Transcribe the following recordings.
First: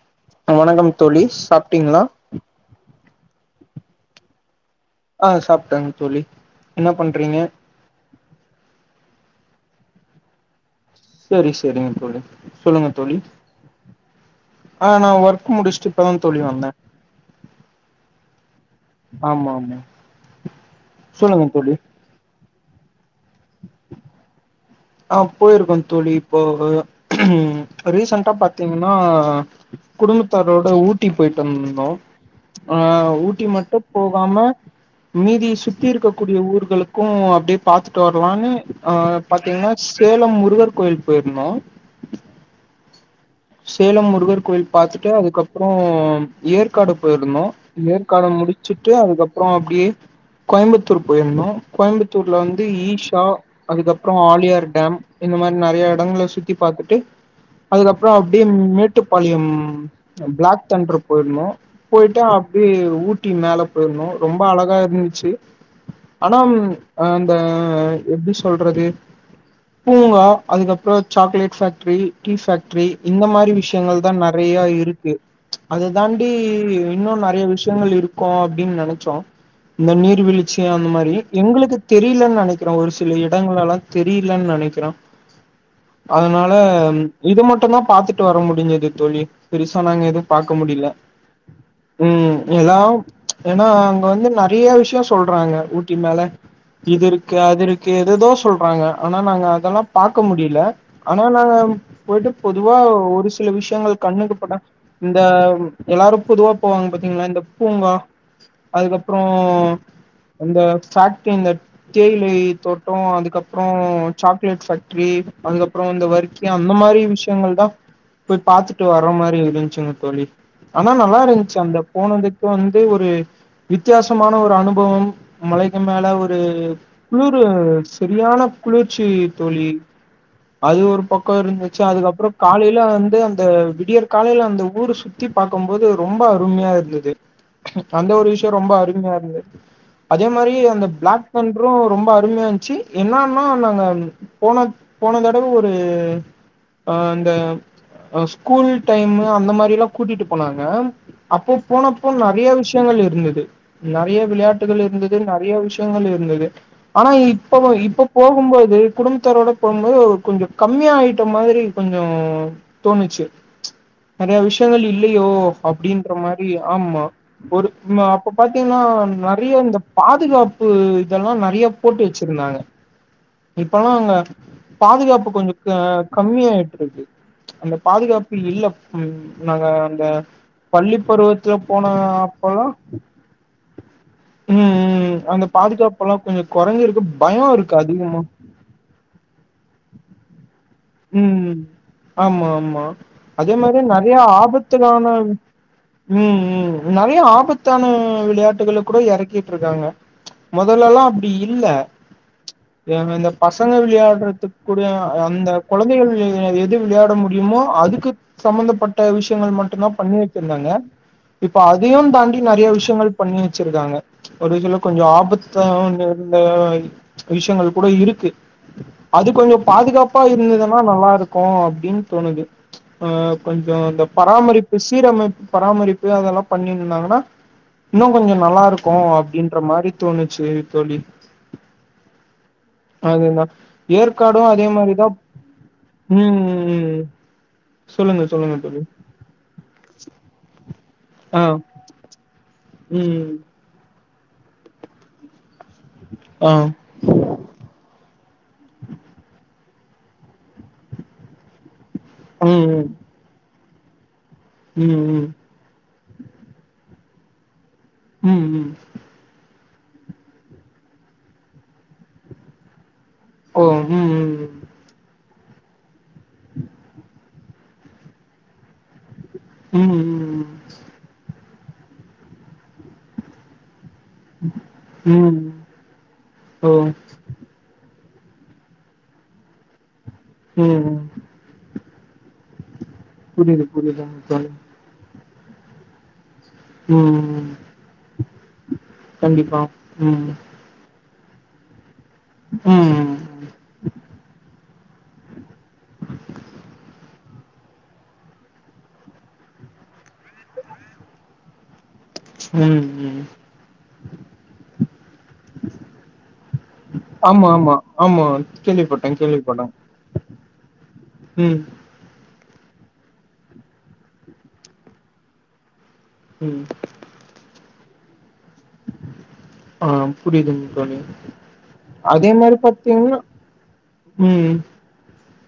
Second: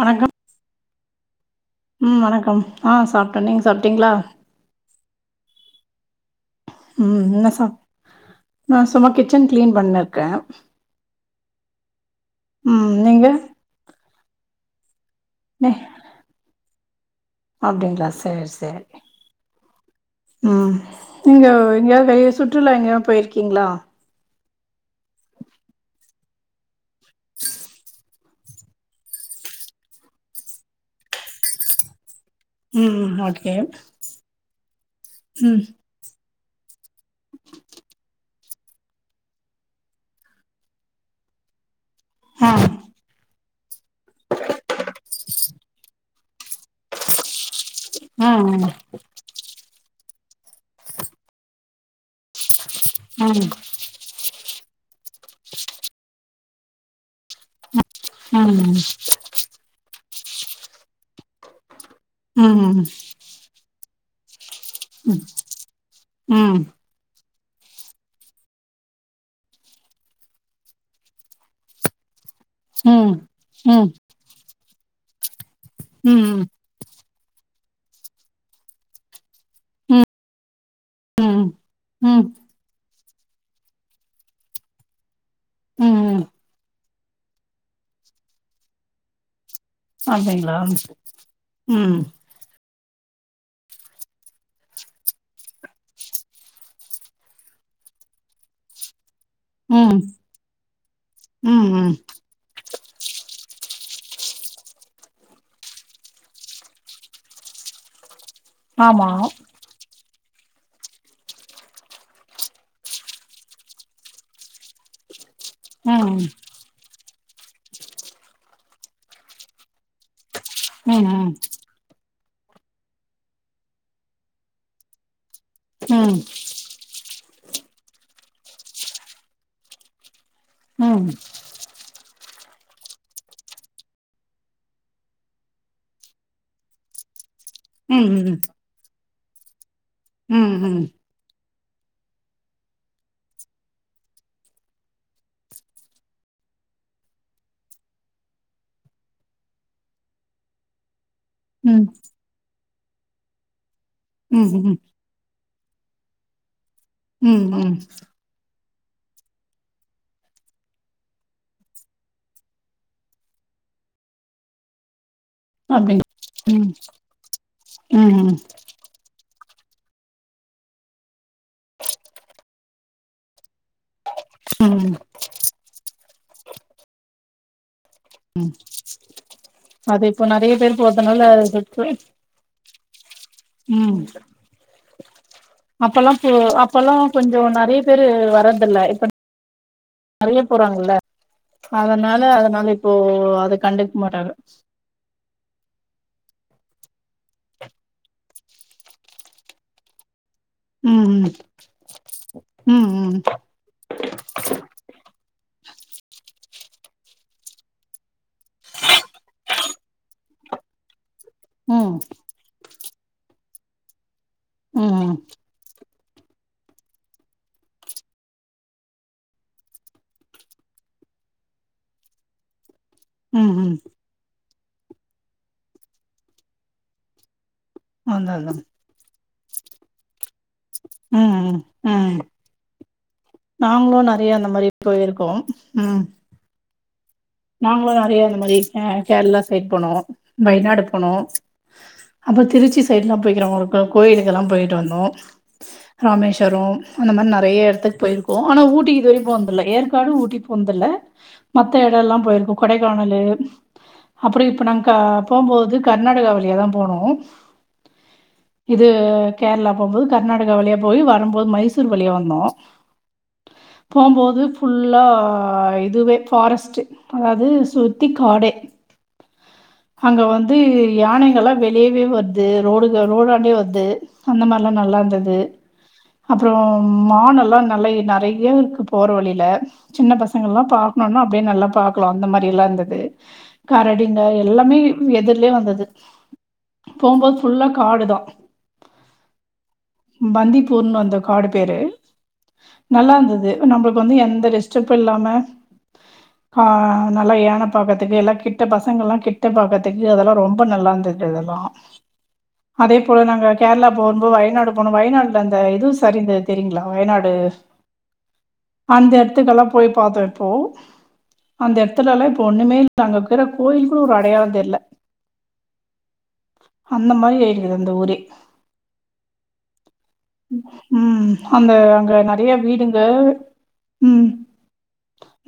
வணக்கம் அ வணக்கம் தோழி சாப்டிங்களா ட நீங்க சாப்டீங்ளா ஆஹ் சாப்ட்டேங் தோழி என்ன உம் பண்றீங்க என்ன சா நா சும்மா கிட் கிச்சன் க்ளீன் பண்ணுருக்கே செரி செரிங்க தோழி சொல்லுங்க தோழி நீங்க ஆஹ் நா ஒர்க் முடிச்ட்டு இப்பதா தோழி வந்தே அப்டிங்ளா சேர் சேர் ஆமா ஆமா உம் நீங்க சொல்லுங்க தோழி எங்கயாது வெளிய சுத் சுற்றுலா எங்கயு பொயிர்க்கிங்ளா ஆஹ் போயிருக்கோ தோழி இப்போ ரீசன்டா பாத்திங்கன்னா குடும்பத்தாரோட ஊட்டி பொயிட்டு வந்தோ ம் ஆஹ் ம் ஊட்டி ஓகே மட்டும் போகாம மீதி ம் சுத்தி இருக்க கூடிய ஊர்களுக் கூ அப்டியெ பாத்துட்டு வரலான்னு ஆஹ் பாத்திங்னா சேலம் முருகர் கோயில்க் பொயிர்ந்தோ ஹா சேலம் முருகர் கோயில் பாத்துட்டு அதுக்கப்றோ ஏற்காடு போயிருந்தோ ஏற்காடு ஆ முடிச்சுட்டு அதுக்கப்புறோ அப்டியே கோயம்புத்தூர் போயிருந்தோ கோயம்புத்தூர்ல வந் து ஈஷா ஆ அதுக்கப்புறோ ஆலியார் டேம் இந்த மாரி நெறைய இடங்கள சுத்தி பாத்துட்டு அதுக்கப் அப்டியே ஆ மேட்டுப்பாளையம் பிளாக் தண்டர் போயிருந்தோ போய்ட்டு அப்டி ம் ஊட்டி மேல போயிருந்தோ ரொம் ப அழகா ம் இருந்துச்சு ஆனா ம் ம் அஹ் அஹ் எப்டி சொல்றது பூங்கா அதுக்கப்புறோ chocolate factory tea factory ம் இந்த மாரி ம் விஷயங்கள் தான் ந ரையா இருக்கு அத தாண்டி ம் இன்னும் நெறய விஷ் விஷயங்கள் இருக்கோ அப்டின்னு நெனச்சோம் இந்த நீர்வீழ்ச்சி அந்த மாரி ம் எங்களுக்கு ம் தெரியலன் நெனக்கிறேன் ஒரு சில இடங்களலா தெரிலன்னு நெனக்கிறேன் ம் அதனால இது மட்டுந்தான் பாத்துட்டு வர முடிஞ்சது தோழி பெருசா நாங்க எதும் பாக்க அப்டிங்களா முடில ம் உம் எலா ஏன்னா அங்க வந்து நறயா விஷயம் சொல்றாங்க ஊட்டி மேல இதுருக்கு அதுருக்கு எதேதோ சொல்றாங்க ஆனா நாங்க அதெல்லாம் ம் பாக்க முடில ஆனா நாங்க ம் ம் பொதுவா ஒரு சில விஷியங்கள் கண்ணுக்கு பட இந்த யெல்லாரும் பொதுவா போவாங்க பாத்தீங்ளா இந்த பூங்கா ஆமா அதுக்கப்றம் அந்த பேக்ட்ரி இந்த தேயிலை தோட்டம் அதுக்கப்றம் சாக்லேட் பேக்ட்ரி அதுக்கப்றோ இந்த ம் வர்கியா இந் மாரி விஷயங்கள் தா போய் பாத்துட்டு வர்ற மாரி யிருந்துச்சுங்க தோழி ஆனா ம் நல்லா இருந்ச்சு அந்த போனதுக் வந்து ஒரு வித்யாசமான ஒரு அனுபவம் மலைக்கு மேல ம் ஒரு குளுரு செரியான குளிர்ச்சி தோழி அது ம் ஒரு ம் பக் [unintelligible] அதுக்கப்றோ காலேயில வந்து அந்த விடியர் காலேயில அந்த ஊரு சுத்தி பாக்கும்போது ரொம்ப அருமையா இருந்துது ம் அந்த ஒரு விஷ்யோ ரொம்ப அரும்யா இருந் அதே ம் மாரி ம் அந்த பிளாக்தண் [unintelligible] அப்றோ ரொம்போ அரும்யா இன்ச்சு இன்னான்னா நாங்க போன போன தடவ ஒரு அ அந்த அ ஸ்கூல் டைமு அந்த மாரில்லா கூட்டிட்டு போனாங்க அப்போ ம் போனப்போ நறிய விஷ ங்கள் இருந்துது நெறய ம் ம் விளையாட்டுகள் இருந்துது நெறைய விஷ் ங்கள் யிருந்துது ஆனா ம் இப்பவு ம் இப்ப போகும்போது குடும்த்தாரோட போம்போது கொஞ்சோ கம்மியா ஆயிட் மாதரி கொஞ்சோ தோணுச்சு ச்ச் நெறய விஷயங்கள் இ ல்லியோ அப்டி அப்டின்ற மாரி ம் ஆமா ஒரு ம் அப்ப ம் பாத்தீங்ன்னா நெறியோ இந்த பாதுகாப்பு இதெல்லா நெறிய போட்டு வச்சிருந்தாங்க இப்பல்லா அங்க ம் பாதுகாப்பு கொஞ்சோ அ கம்மியாயிட்டுருக்கு ச்ச் அந்த பாதுகாப்பு ம் இல்ல ம் நாங்க அந்த அது இப்போ நெறைய பேர் பள்ளி போறதுனால பருவத்துல அதுக்கு போன அப்பல்லா ம் உம் உம் அ [unintelligible] அப்பல்லா போ அப்பல்லா கொஞ்சோ இருக்கு நெறைய பேரு அதிகமா வர்றற்தில்ல இப்ப [unintelligible] போறாங்கல்ல உம் அதனால ஆமா அதனால ஆமா இப்போ அதே அத மாரி கண்டுக்க நெறைய மாட்டாங்க ஆபத்துக்கான உம் உம் நெறைய ஆபத்தான விளையாட்டுகளை கூட எறக்கிட் ருக்காங்க ச்ச் மொதல்லெல்லா ம் அப்டி இல்ல ச்ச் ம் அ இந்த பசங்க விளையாட்றதுக்கூட அந்த கொழந்தைகள் எ எது விளையாட முடியுமோ அதுக்கு சம்பந்தப்பட்ட விஷயங்கள் மட்டுதா பண்ணி வச்சிருந்தாங்க இப்ப ம் ம் அதையு தாண்டி நெறைய விஷ யங்கள் பண்ணி வச்சிருக்காங்க ஒரு சில கொஞ்சம் ம் ஆபத்தா வந்து இந்த விஷயங்கள் கூட இருக்கு அது கொஞ்சம் பாதுகாப்பா இருந்தது நல்லா இருக்கும் அப்டின்னு தோணுது ஆஹ் ம் ம் கொஞ்சம் அந்த பராமரிப்பு சீரமைப்பு பராமரிப்பு அதெல்லாம் பண்ணிரு இருந்தாங்கன்னா இன்னும் அதா கொஞ்சம் அதா நல்லா இருக்கும் அப் ன்ற மாறி தோணுது செரி தோழி ம் ம் ம் அதுதான் நாங்களு நெறைய அந்த ஏற்காடும் அதே மாரி மாரிதான் போயிருக்கோ உம் ம் ம் நாங்களும் சொல்லுங்க நறையா இந்த சொல்லுங்க மாரி தோழி கேரளா சைட் போனோம் வயநாடு போனோம் ஆ அப்ப தி திருச்சி சைடுலாம் ம் போயக்கிறவங்களுக்கு கோயிலுக்கெல்லாம் போயிட்டு வந்தோம் ஆ ராமேஸ்வரம் அந்த மாதிரி நிறைய இடத்துக்கு போயிருக்கும் ஆனா ஊட்டிக்கு இதுவரைக்கும் போனது தில்ல ஏற்காடு ஊட்டி போனதில்ல மத்த இடம்லாம் போயிருக்கும் ம் கொடைகானலு அப்புறம் இப்ப ம் நாங்க ம் ம் போம்போது கர்நாடகா வழியாதான் போனோம் ம் ம் இது கேரளா போம்போது கர்நாடகா வழியா போய் வரும்போது மைசூர் வழியா வந்தோம் ஓ ம் ம் போம்போது ம் ஃபுல்லா ஹா இதுவே பாரஸ்ட்டே ஹ அது சுத்தி காடே ம் அங்க ம் வந்து யானைகல்லாம் வெளியவே வர்து ரோடுக ரோடான்டியே வர்து அந்த மாரில்லாம் நல்லா இருந்தது ம் அப்புறம் ஓ மான் எல்லா நல்லா [unintelligible] நிறைய இருக்கு போற வழில சின்ன பசங்கள்லாம் ம் ம் பாக்கனும்னா அப்படியே நல்லா க்லா அந்த மாரிலாம் இருந்தது புரியுது கரடிங்க புரியுதுங்க தோழி எல்லாமே எதிர் [unintelligible] வந்தது ம் போகும்போது ம் ஃபுல்லா காடுதான் கண்டிப்பா ம் பந்திப்பூர்ன்னு அந்த காடு பேரு நல்லா ம் இருந்தது நம்மளுக்கு வந்து எந்த டிஸ் [unintelligible] இல்லாம ஆஹ் நல்லா ஏன பாக்கதுக்கு எல்லாம் கிட்ட பசங்கள் எல்லாம் கிட்ட பாக்கதுக்கு அதெல்லா ரொம்ப நல்லா இருந்தது அதெல்லா ம் அதே ம் போல நாங்க கேரளா போகும்போ வயநாடு போன வயநாட் அந்த இது சரிந்தது தெரியங்களா வயநாடு ஆமா ஆமா ஆமா அந்த கேள்விப்பட்டே கேள்விப்பட்டே இடத்துக்கெல்லாம போய் பார்த்தோ இப்போ ம் அந்த இடத்துலா இப்ப ஒண்ணுமே இல்ல அங்க இருக்கிற கோயில கூட ஒரு அடையாளம் தெர்ல ம் அந்த மாரி இது இந்த ஊரி ஆ புரியுதுங்க தோழி உம் அந்த அங்க அதே நெறைய மாரி வீடுங்க பாத்தீங்கன்னா உம்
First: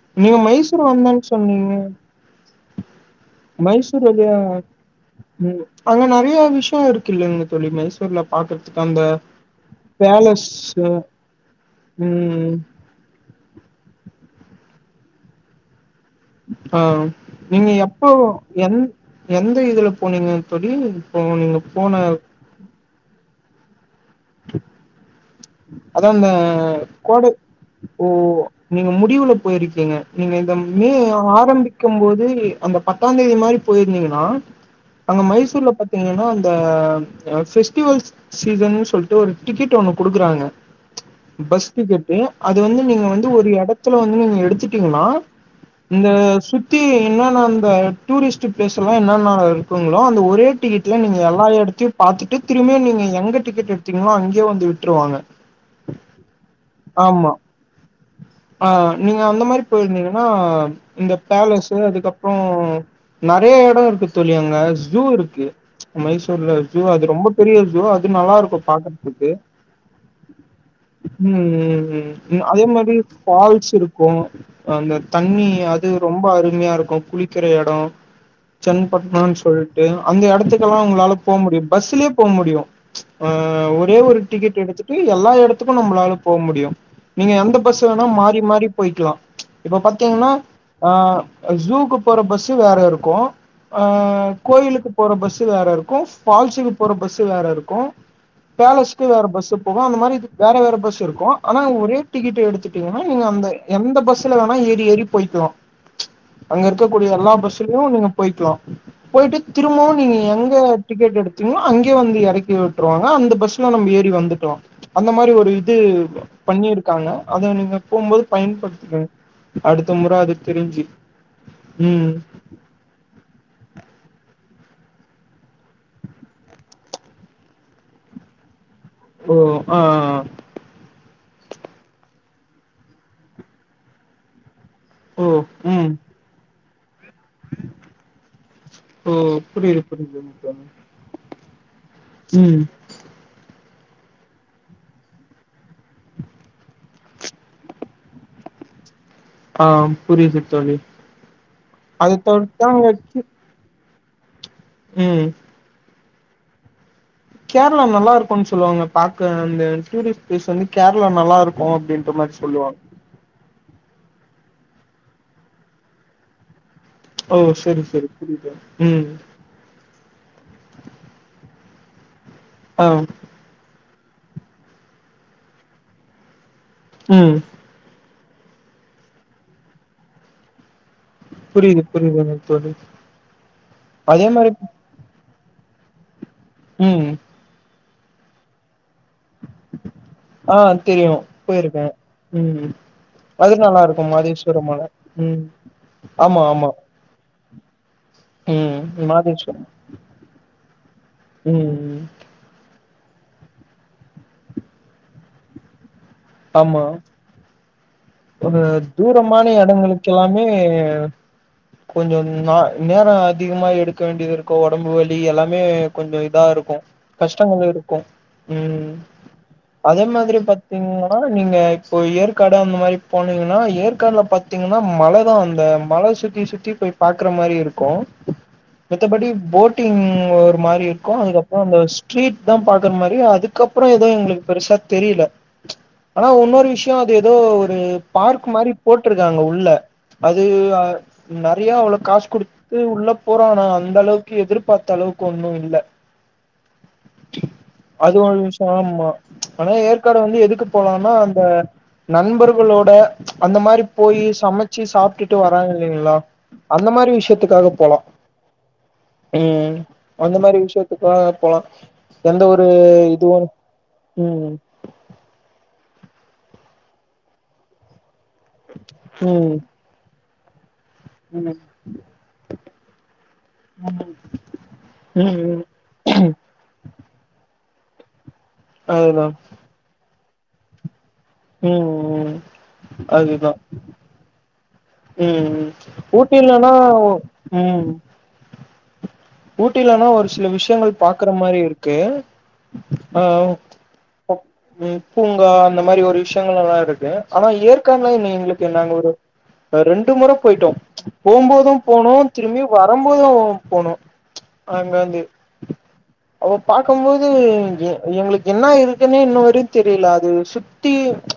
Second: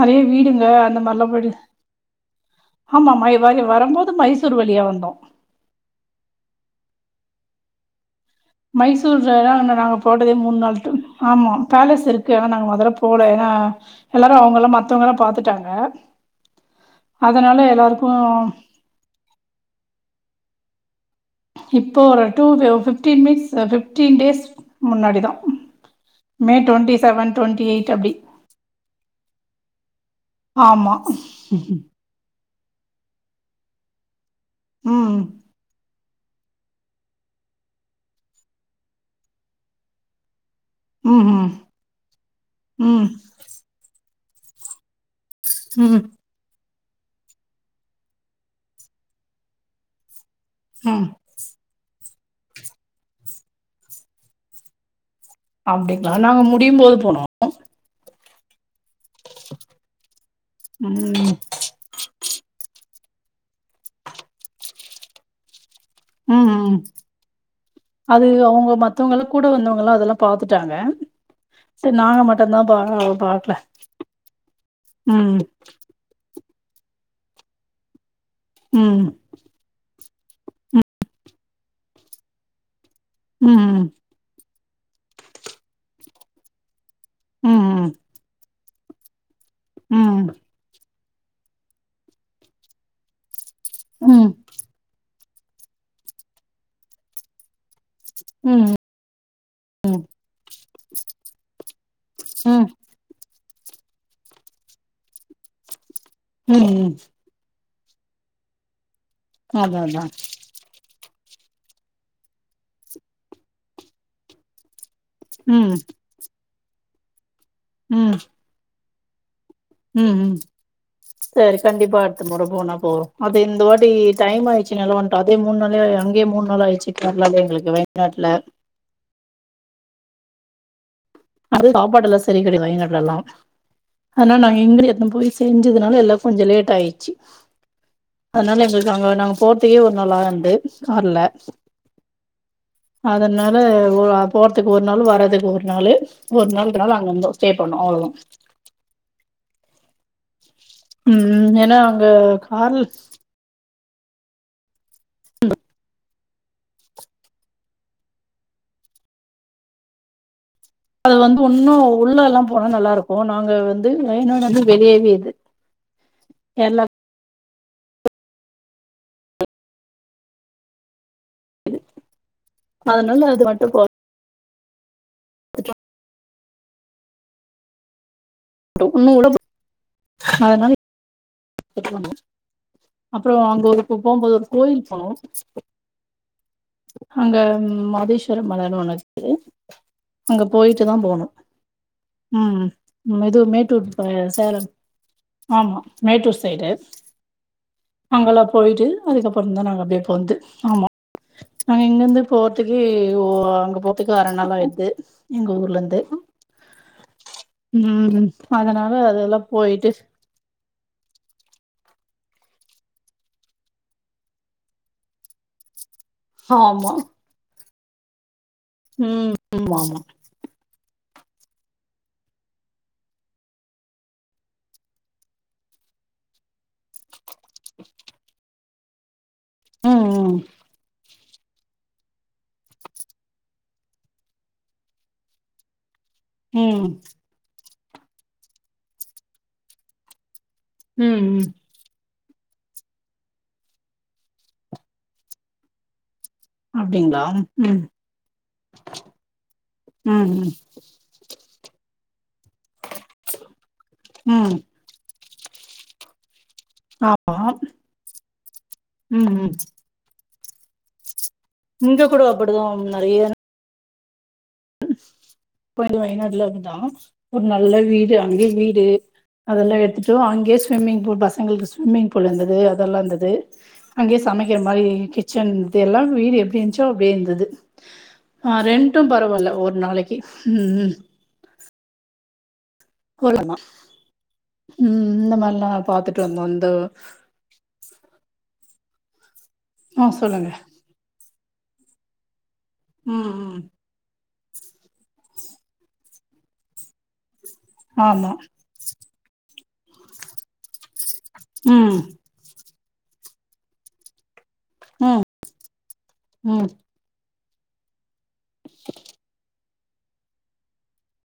நெறைய வீடுங்க அந்த வந்தன்னு மாரிலா போயிடு சொன்னீங்க ஆமா மை வர வரும்போது மைசூர்ல்லையா மைசூர் வழியா வந்தோ அங்க நெறைய விஷயோ இருக்கூ [unintelligible] தோழி மைசூர்ல பாக்குறதுக்கு அந்த மைசூர்லல்லா நாங்க போட்டதே பேலஸ் மூணு நாள் ட்ரிப் ஆமா பேலஸ் இருக்கு ம் ஆனா நாங்க முதல்ல போல ஏன்னா எல்லாரு அவங்க எல்லா மத்தவங்கல்லா பாத்துட்டாங்க ஆஹ் அதனால நீங்க எப்ப எல்லாருக்கு எ எந்த இதுல போனீங்கன்னு தோழி நீங்க போன இப்போ ஒரு two fifteen weeks சதுப் [unintelligible] fifteen days முன்னாடி தான் அதான் இந்த மே டுவெண்ட்டி கோடை செவன் டுவெண்ட்டி எயிட் ஓ அப்படி நீங்க முடிவுல போயிருக்கீங்க நீங்க இந்த மே ஆமா ம் ஆரம்பிக்கும் போது அந்த பத்தா தேதி மாரி போயிருந்தீங்கன்னா ம் அங்க மைசூர்ல பத் ங்கன்னா அந்த ஃபெஸ்டிவல்ஸ் சீசன்னு சொல்ட்டு ஒரு டிக்கெட் ஒன்னு கொடுக்குறாங்க ம் ம் பஸ் டிக்கெட்டு அது வந்து நீங்க வந்து ஒரு எடத்துல வந் நீங்க எடுத்துட்டீங்ன்னா ம் இந்த சுத் பத்தி என்னென்னா அந்த டூரிஸ்ட் பிளேஸ் எல்லாம் என்னன்னா இருக்குங்களோ அந்த ஒரே [unintelligible] ம் நீங்க எல்லா எடுத்தையு பார்த்துட்டு திரும்மயு நீங்க எங்க டிக்கெட் எடுத்தீங்களோ அங்கே வந்து வி விட்ருவாங்க அப்டிங்களா நாங்க முடியும்போது போனோ ஆஹ் நீங்க அந்த மாரி போயிருந்தீங்கன்னா இந்த ம் பேலஸு அதுக்கப்புறோ நறைய எடொ இருக்கு தோழி அங்க ஜூ இருக்கு ம் மைசூர்ல ம். ஜூ அது ரொம்ப பெரிய ஜூ அது நல்லாருக்கு அவங்க மத்தவங்க பாக்கறதுக்கு கூட வந்தவங்கலாம் அதெல்லாம் பார்த்துட்டாங்க ம் ம் சரி ம் நாங்க ம் அதே மட்டும்தான் பா மாரி பார்க்கல ஃபால்ஸ் இருக்கூ அந்த ம் தண்ணி அது ரொம்ப அருமையாருக்கு குளிக்கிற எடோ ம் சென்பட்னான் சொல்ட்டு அந்த எடத்துக்கெல்லா உங்ளால போ முடியு பஸ்சுலியே போ முடியு ஆஹ் ம் ஒரே ஒரு க்கெட் எடுத்துட்டு எல்லா எடத்துக்கு நம்ளால போ முடியு நீங்க ம் எந்த பஸ் ம் வேணா மாறி மாறி பொய்க்லா இப்ப ம் பாத்தீங்கன்னா ஆஹ் ஜூக்கு போற பஸ்சு வேற இருக்கூ அ ம் கோயிலுக்கு போற பஸ் வேற இருக்கூ ஃபால்ஸுக்கு போற பஸ்சு வேற இருக்கு உம் த்து வேற பஸ்சு போகு அந்த மாரி இது வேற வேற பஸ் இருக்கு ஆனா ஒரே டிக்கெட் ம் எடுத்துட்டீங்கன்னா நீங்க அந்த எந்த பஸ்ல வேணா ஏறி ஏறி போய்க்கலா அங்க ம் இருக்கக்கூடிய எல்லா பஸ் திலியு நீங்க போய்க்லா போயிட்டு அதான் திரும்பவு அதான் நீங்க எங்க டிக்கெட் எடு திங்ளோ அங்கியே வந்து எறக்கி விட்டுருவாங்க அந்த பஸ் க்லா நம்ப ஏறி வந்துக்லா அந்த மாரி ஒரு ம் இது பண்ணிரு காங்க அதுவு நீங்க ம் போம்போது பயன்படுத்திகங்க ம் ம் செரி கண்டிப்பா ம் அடுத்த முற போனா போறோ அது இந்த வாட்டி டைம் ஆயிச்சுன் எல்லா வந்ட்டோ அதே மூணு நாள்யே அங்கியே மூணு நாள் ஆயிச்சு கேர்ளாலே எங்ளுக்கு வயநாட்ல ஓ ஆ ஆ ஆ அது சாப்பாடு எல்லா செரி கெடைய வாயநாட்ல எல்லா அதனா ந [unintelligible] எத போய் ஓ ம் செஞ்சதுனால எல்லா கொஞ்ச லேட் ட்டாய்ச்சி அத்னால எங்களுக்கு ஓ அங்க நாங்க போற்துக்கே புரியுது ஒரு நாள் புரியுது ஆயந்து தோழி கார்ல ம் வே வோ அ போற்துக்கு ஒரு நாளு வறதுக்கு ஒரு நாளு ஒர் நாள் ட்ராவு அங் வந்தோ ஸ்டே பண்ணோ அவுளோதா ஆ புரிய்து ம் ம் எனா அங்க கார்ல் அங்க கே- ம் கேர்ளா நல்லா இருக்குன் சொல்வாங்க பாக்க அந்த டூரிஸ்ட் ப்ளேஸ் வந்தி அது வந்து ஒன்னு உள்ளல்லா போனா நல்லாருக்கு நாங்க வந்து வயநாட து வெளியவே இது கேர்ளா ஓ செரி செரி புரிய்துகா ம் ஆ அதுனால அது மட்டு கொல் துமா ம் டொப்புன்னு கூட ப அதனாலே புரியுது எப் மன்னோஜ் புரியுதுங்க தோழி அப்புறோ அங்கோ இப்ப அதே போம்போது ஒரு மாரி கோயில் போனோ ம் அங்க ம் மாட் தீஸ்வர மலனு ஒன்னு இருக் அங்க ஆ போயிட்டுதா தெரியு போனு போயிருக்கே ம் மெது அது நல்லா மேட்டூர் ப இருக்கு சேலம் மாதேஸ்வரம் மல ம் ஆமா மேட்டூர் ஆமா சைடு ஆமா அங்கல்லா ம் போயிட்டு அதுக்கப்புறந்தா மாதேஸ்வரம் நாங்கபே பொந்து ஆமா ம் நாங்க ம் இங்கர்ந்து போற்திக் இ ஓ அங்க போத்துக்கு அர நாள் ஆயிற்து எங்க ஊர்லந்து ஆமா ஒரு அதனால அதெல்லா தூரமான போயிட்டு எடங்களுக் எல்லாமே கொஞ்சொ நா நேரொ அதிக்மா எடுக்க வேண்டியது இருக்கு ஒடம்பு வலி எல்லாமே கொஞ்சொ இதா இருக்கு ஆமா கஷ்டங்கள் இருக் ம் ஆமா ஆமா அதே மாதுரி பத்திங்ளா ஆ நீங்க இப்போ ஏற்காடு அந்த மாரி போனீங்னா ஏற்காட்ல பாத்தீங்னா மல தா அந்த மல சுத்தி சுத்தி போய் பாக் க்ற மாரி இருக்கு மித்த படி போட்டிங் ம் ம் ஒரு மாரி இர் கோ அங்க போங்க ஸ்ட்ரீட் தா பாக்குற மாரி அதுக்கப்ற ஏதோ எங்ளுக் பெருசா தெரிய்ல ஆனா உன்னொரு ம் விஷயம் அது ஏதோ [unintelligible] பார்க் மாரி போட்ருக்காங்க உள்ள அத ம் ம் [unintelligible] நிறைய அவ்ளவு காஸ் குடுத்து உள்ள போறனா அந்த அளவுக்கு எதிர்பார்த்த அளவுக்கு ஒன்னும் இல்ல அப்டிங்களா ம் அது ஒரு விஷயம் ஆமா ஆனா ம் ஏற்காடு வந்து ம் எதுக்கு போலாம்னா அந்த நண்பர்கள் அந்த மாதிரி போய் ம் சமைச்சு சாப்பி ட்டு வராங்க இல்லைங்களா அந்த மாரி ஆமா விஷயத்துக்காக போலாம் ம் அந்த மாரி விஷயத்துக்காக போலாம் இங்க கூட எந்த ஒரு அப்படிதான் நெறைய இதுவும் ம் [unintelligible] வயநாடுல இருந்தோம் ஒரு நல்ல வீடு அங்கே வீடு ம் அதெல்லாம் எடுத்து ஆங்கேஸ் ஸ்விமிங் பூல் ம் பசங்களுக்கு ஸ்விம்மிங் பூல் இருந்தது அதெல்லாம் இருந்தது அங்கயே சமைக்கிற மாரி ம் கிச்சன் ம் இ எல்லாம் வீடு எப்படி இருந்துச்சோ இருந்தது ஆ ரெண்டும் அதுதா பரவாயில்ல ஒரு நாளைக்கு ம்ம் ம் ம் போலாமா அதுதான் இந்த ம் ம் மாரிலா பாத்துட்டு வந்தோ இந்த ஊட்டில்லன்னா ம் ஆ ஊட்டியிலன்னா ஒரு சில சொல்லுங்க விஷயங்கள் பாக்க ற மாதிரி இருக்கு ஆ ம் ம் பூங்கா அந்த மாரி ஒரு விஷயங்கள் எல்லாம் இருக்கு ஆனா ஏற்கால என்ன ஆமா எங்களுக்கு என்னங்க ஒரு ரெண்டு முறை போயிட்டோம் போம்போதும் ம் போனும் திரும்பியு வரும்போதும் போனும் அங்காந்து ம் அப்ப ம் பார்க்கும்போது [unintelligible] எங்களுக்கு என்ன இருக்குன்னு இன்னுவர தெரியல அது சுத்தி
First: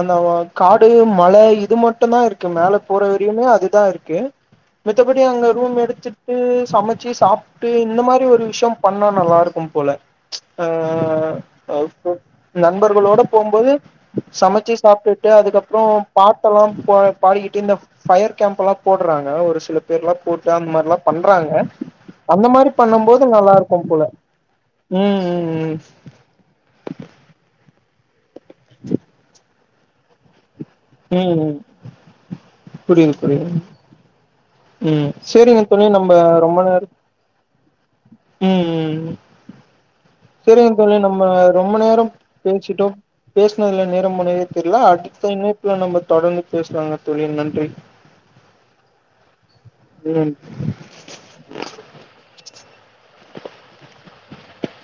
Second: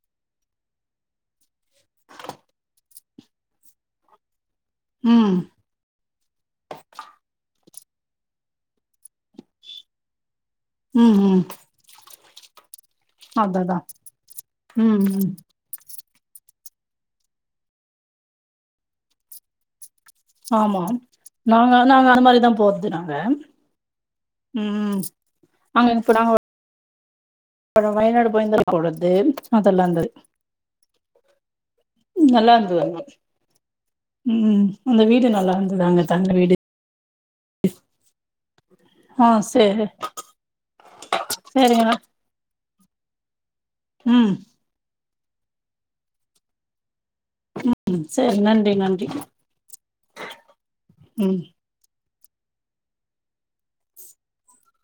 அந்த காடு மழை இது மட்டும் தான் இருக்கு மேல போற வரையுமே அதுதான் இருக்கு மத்தபடி ம் அங்க ரூம் எடுத்துட்டு சமைச்சி சாப் ட்டு இந்த மாரி ஒரு விஷயோ பண்ண நல்லா இருக்கும் போல ம் ஆஹ் ம் அ நம் நண்பர்களோட அதா போம்போது அதா சமைச்சு ம் ம் சாப்பிட்டுட்டு அதுக்கப்புறோ பாட்ட எல்லாம் பாடிக்கிட்டு இந்த ஃப்யர் கேப் எல்லா போட்றாங்க ஒரு சில பேர்லா போட்டு அந்த ஆமா மாரி எல்லா பண்றாங்க நாங்க நாங்க அந்த மாரிதா மாரி போறது பண்ணும் நாங்க போது நல்லா இருக்கும் போல ம் அப்புறம் வயநாடு போய்யிந்த பொழுது அதெல்லா இருந்தது உம் நல்லா இருந்தது அங்க புரியுது புரியுது ம் அந்த உம் வீடு நல்லா சேரிங்க இருந்தது தோழி அங்க நம்ம தங்குன வீடு ரொம்ப நேரோ உம் உம் ஆ சேரி சேரிங்க தோழி நம்ம ரொம்ப சேரிங்கண்ணா நேரம் பேச் கிட்டோ பேசுனதுல நேரம் ம் போனதே தெரியலா அட் த இணைப்புல நம்ம தொடர்ந்து பேசுலாங்க உம் சேரி நன்றி நன்றி ம் உம்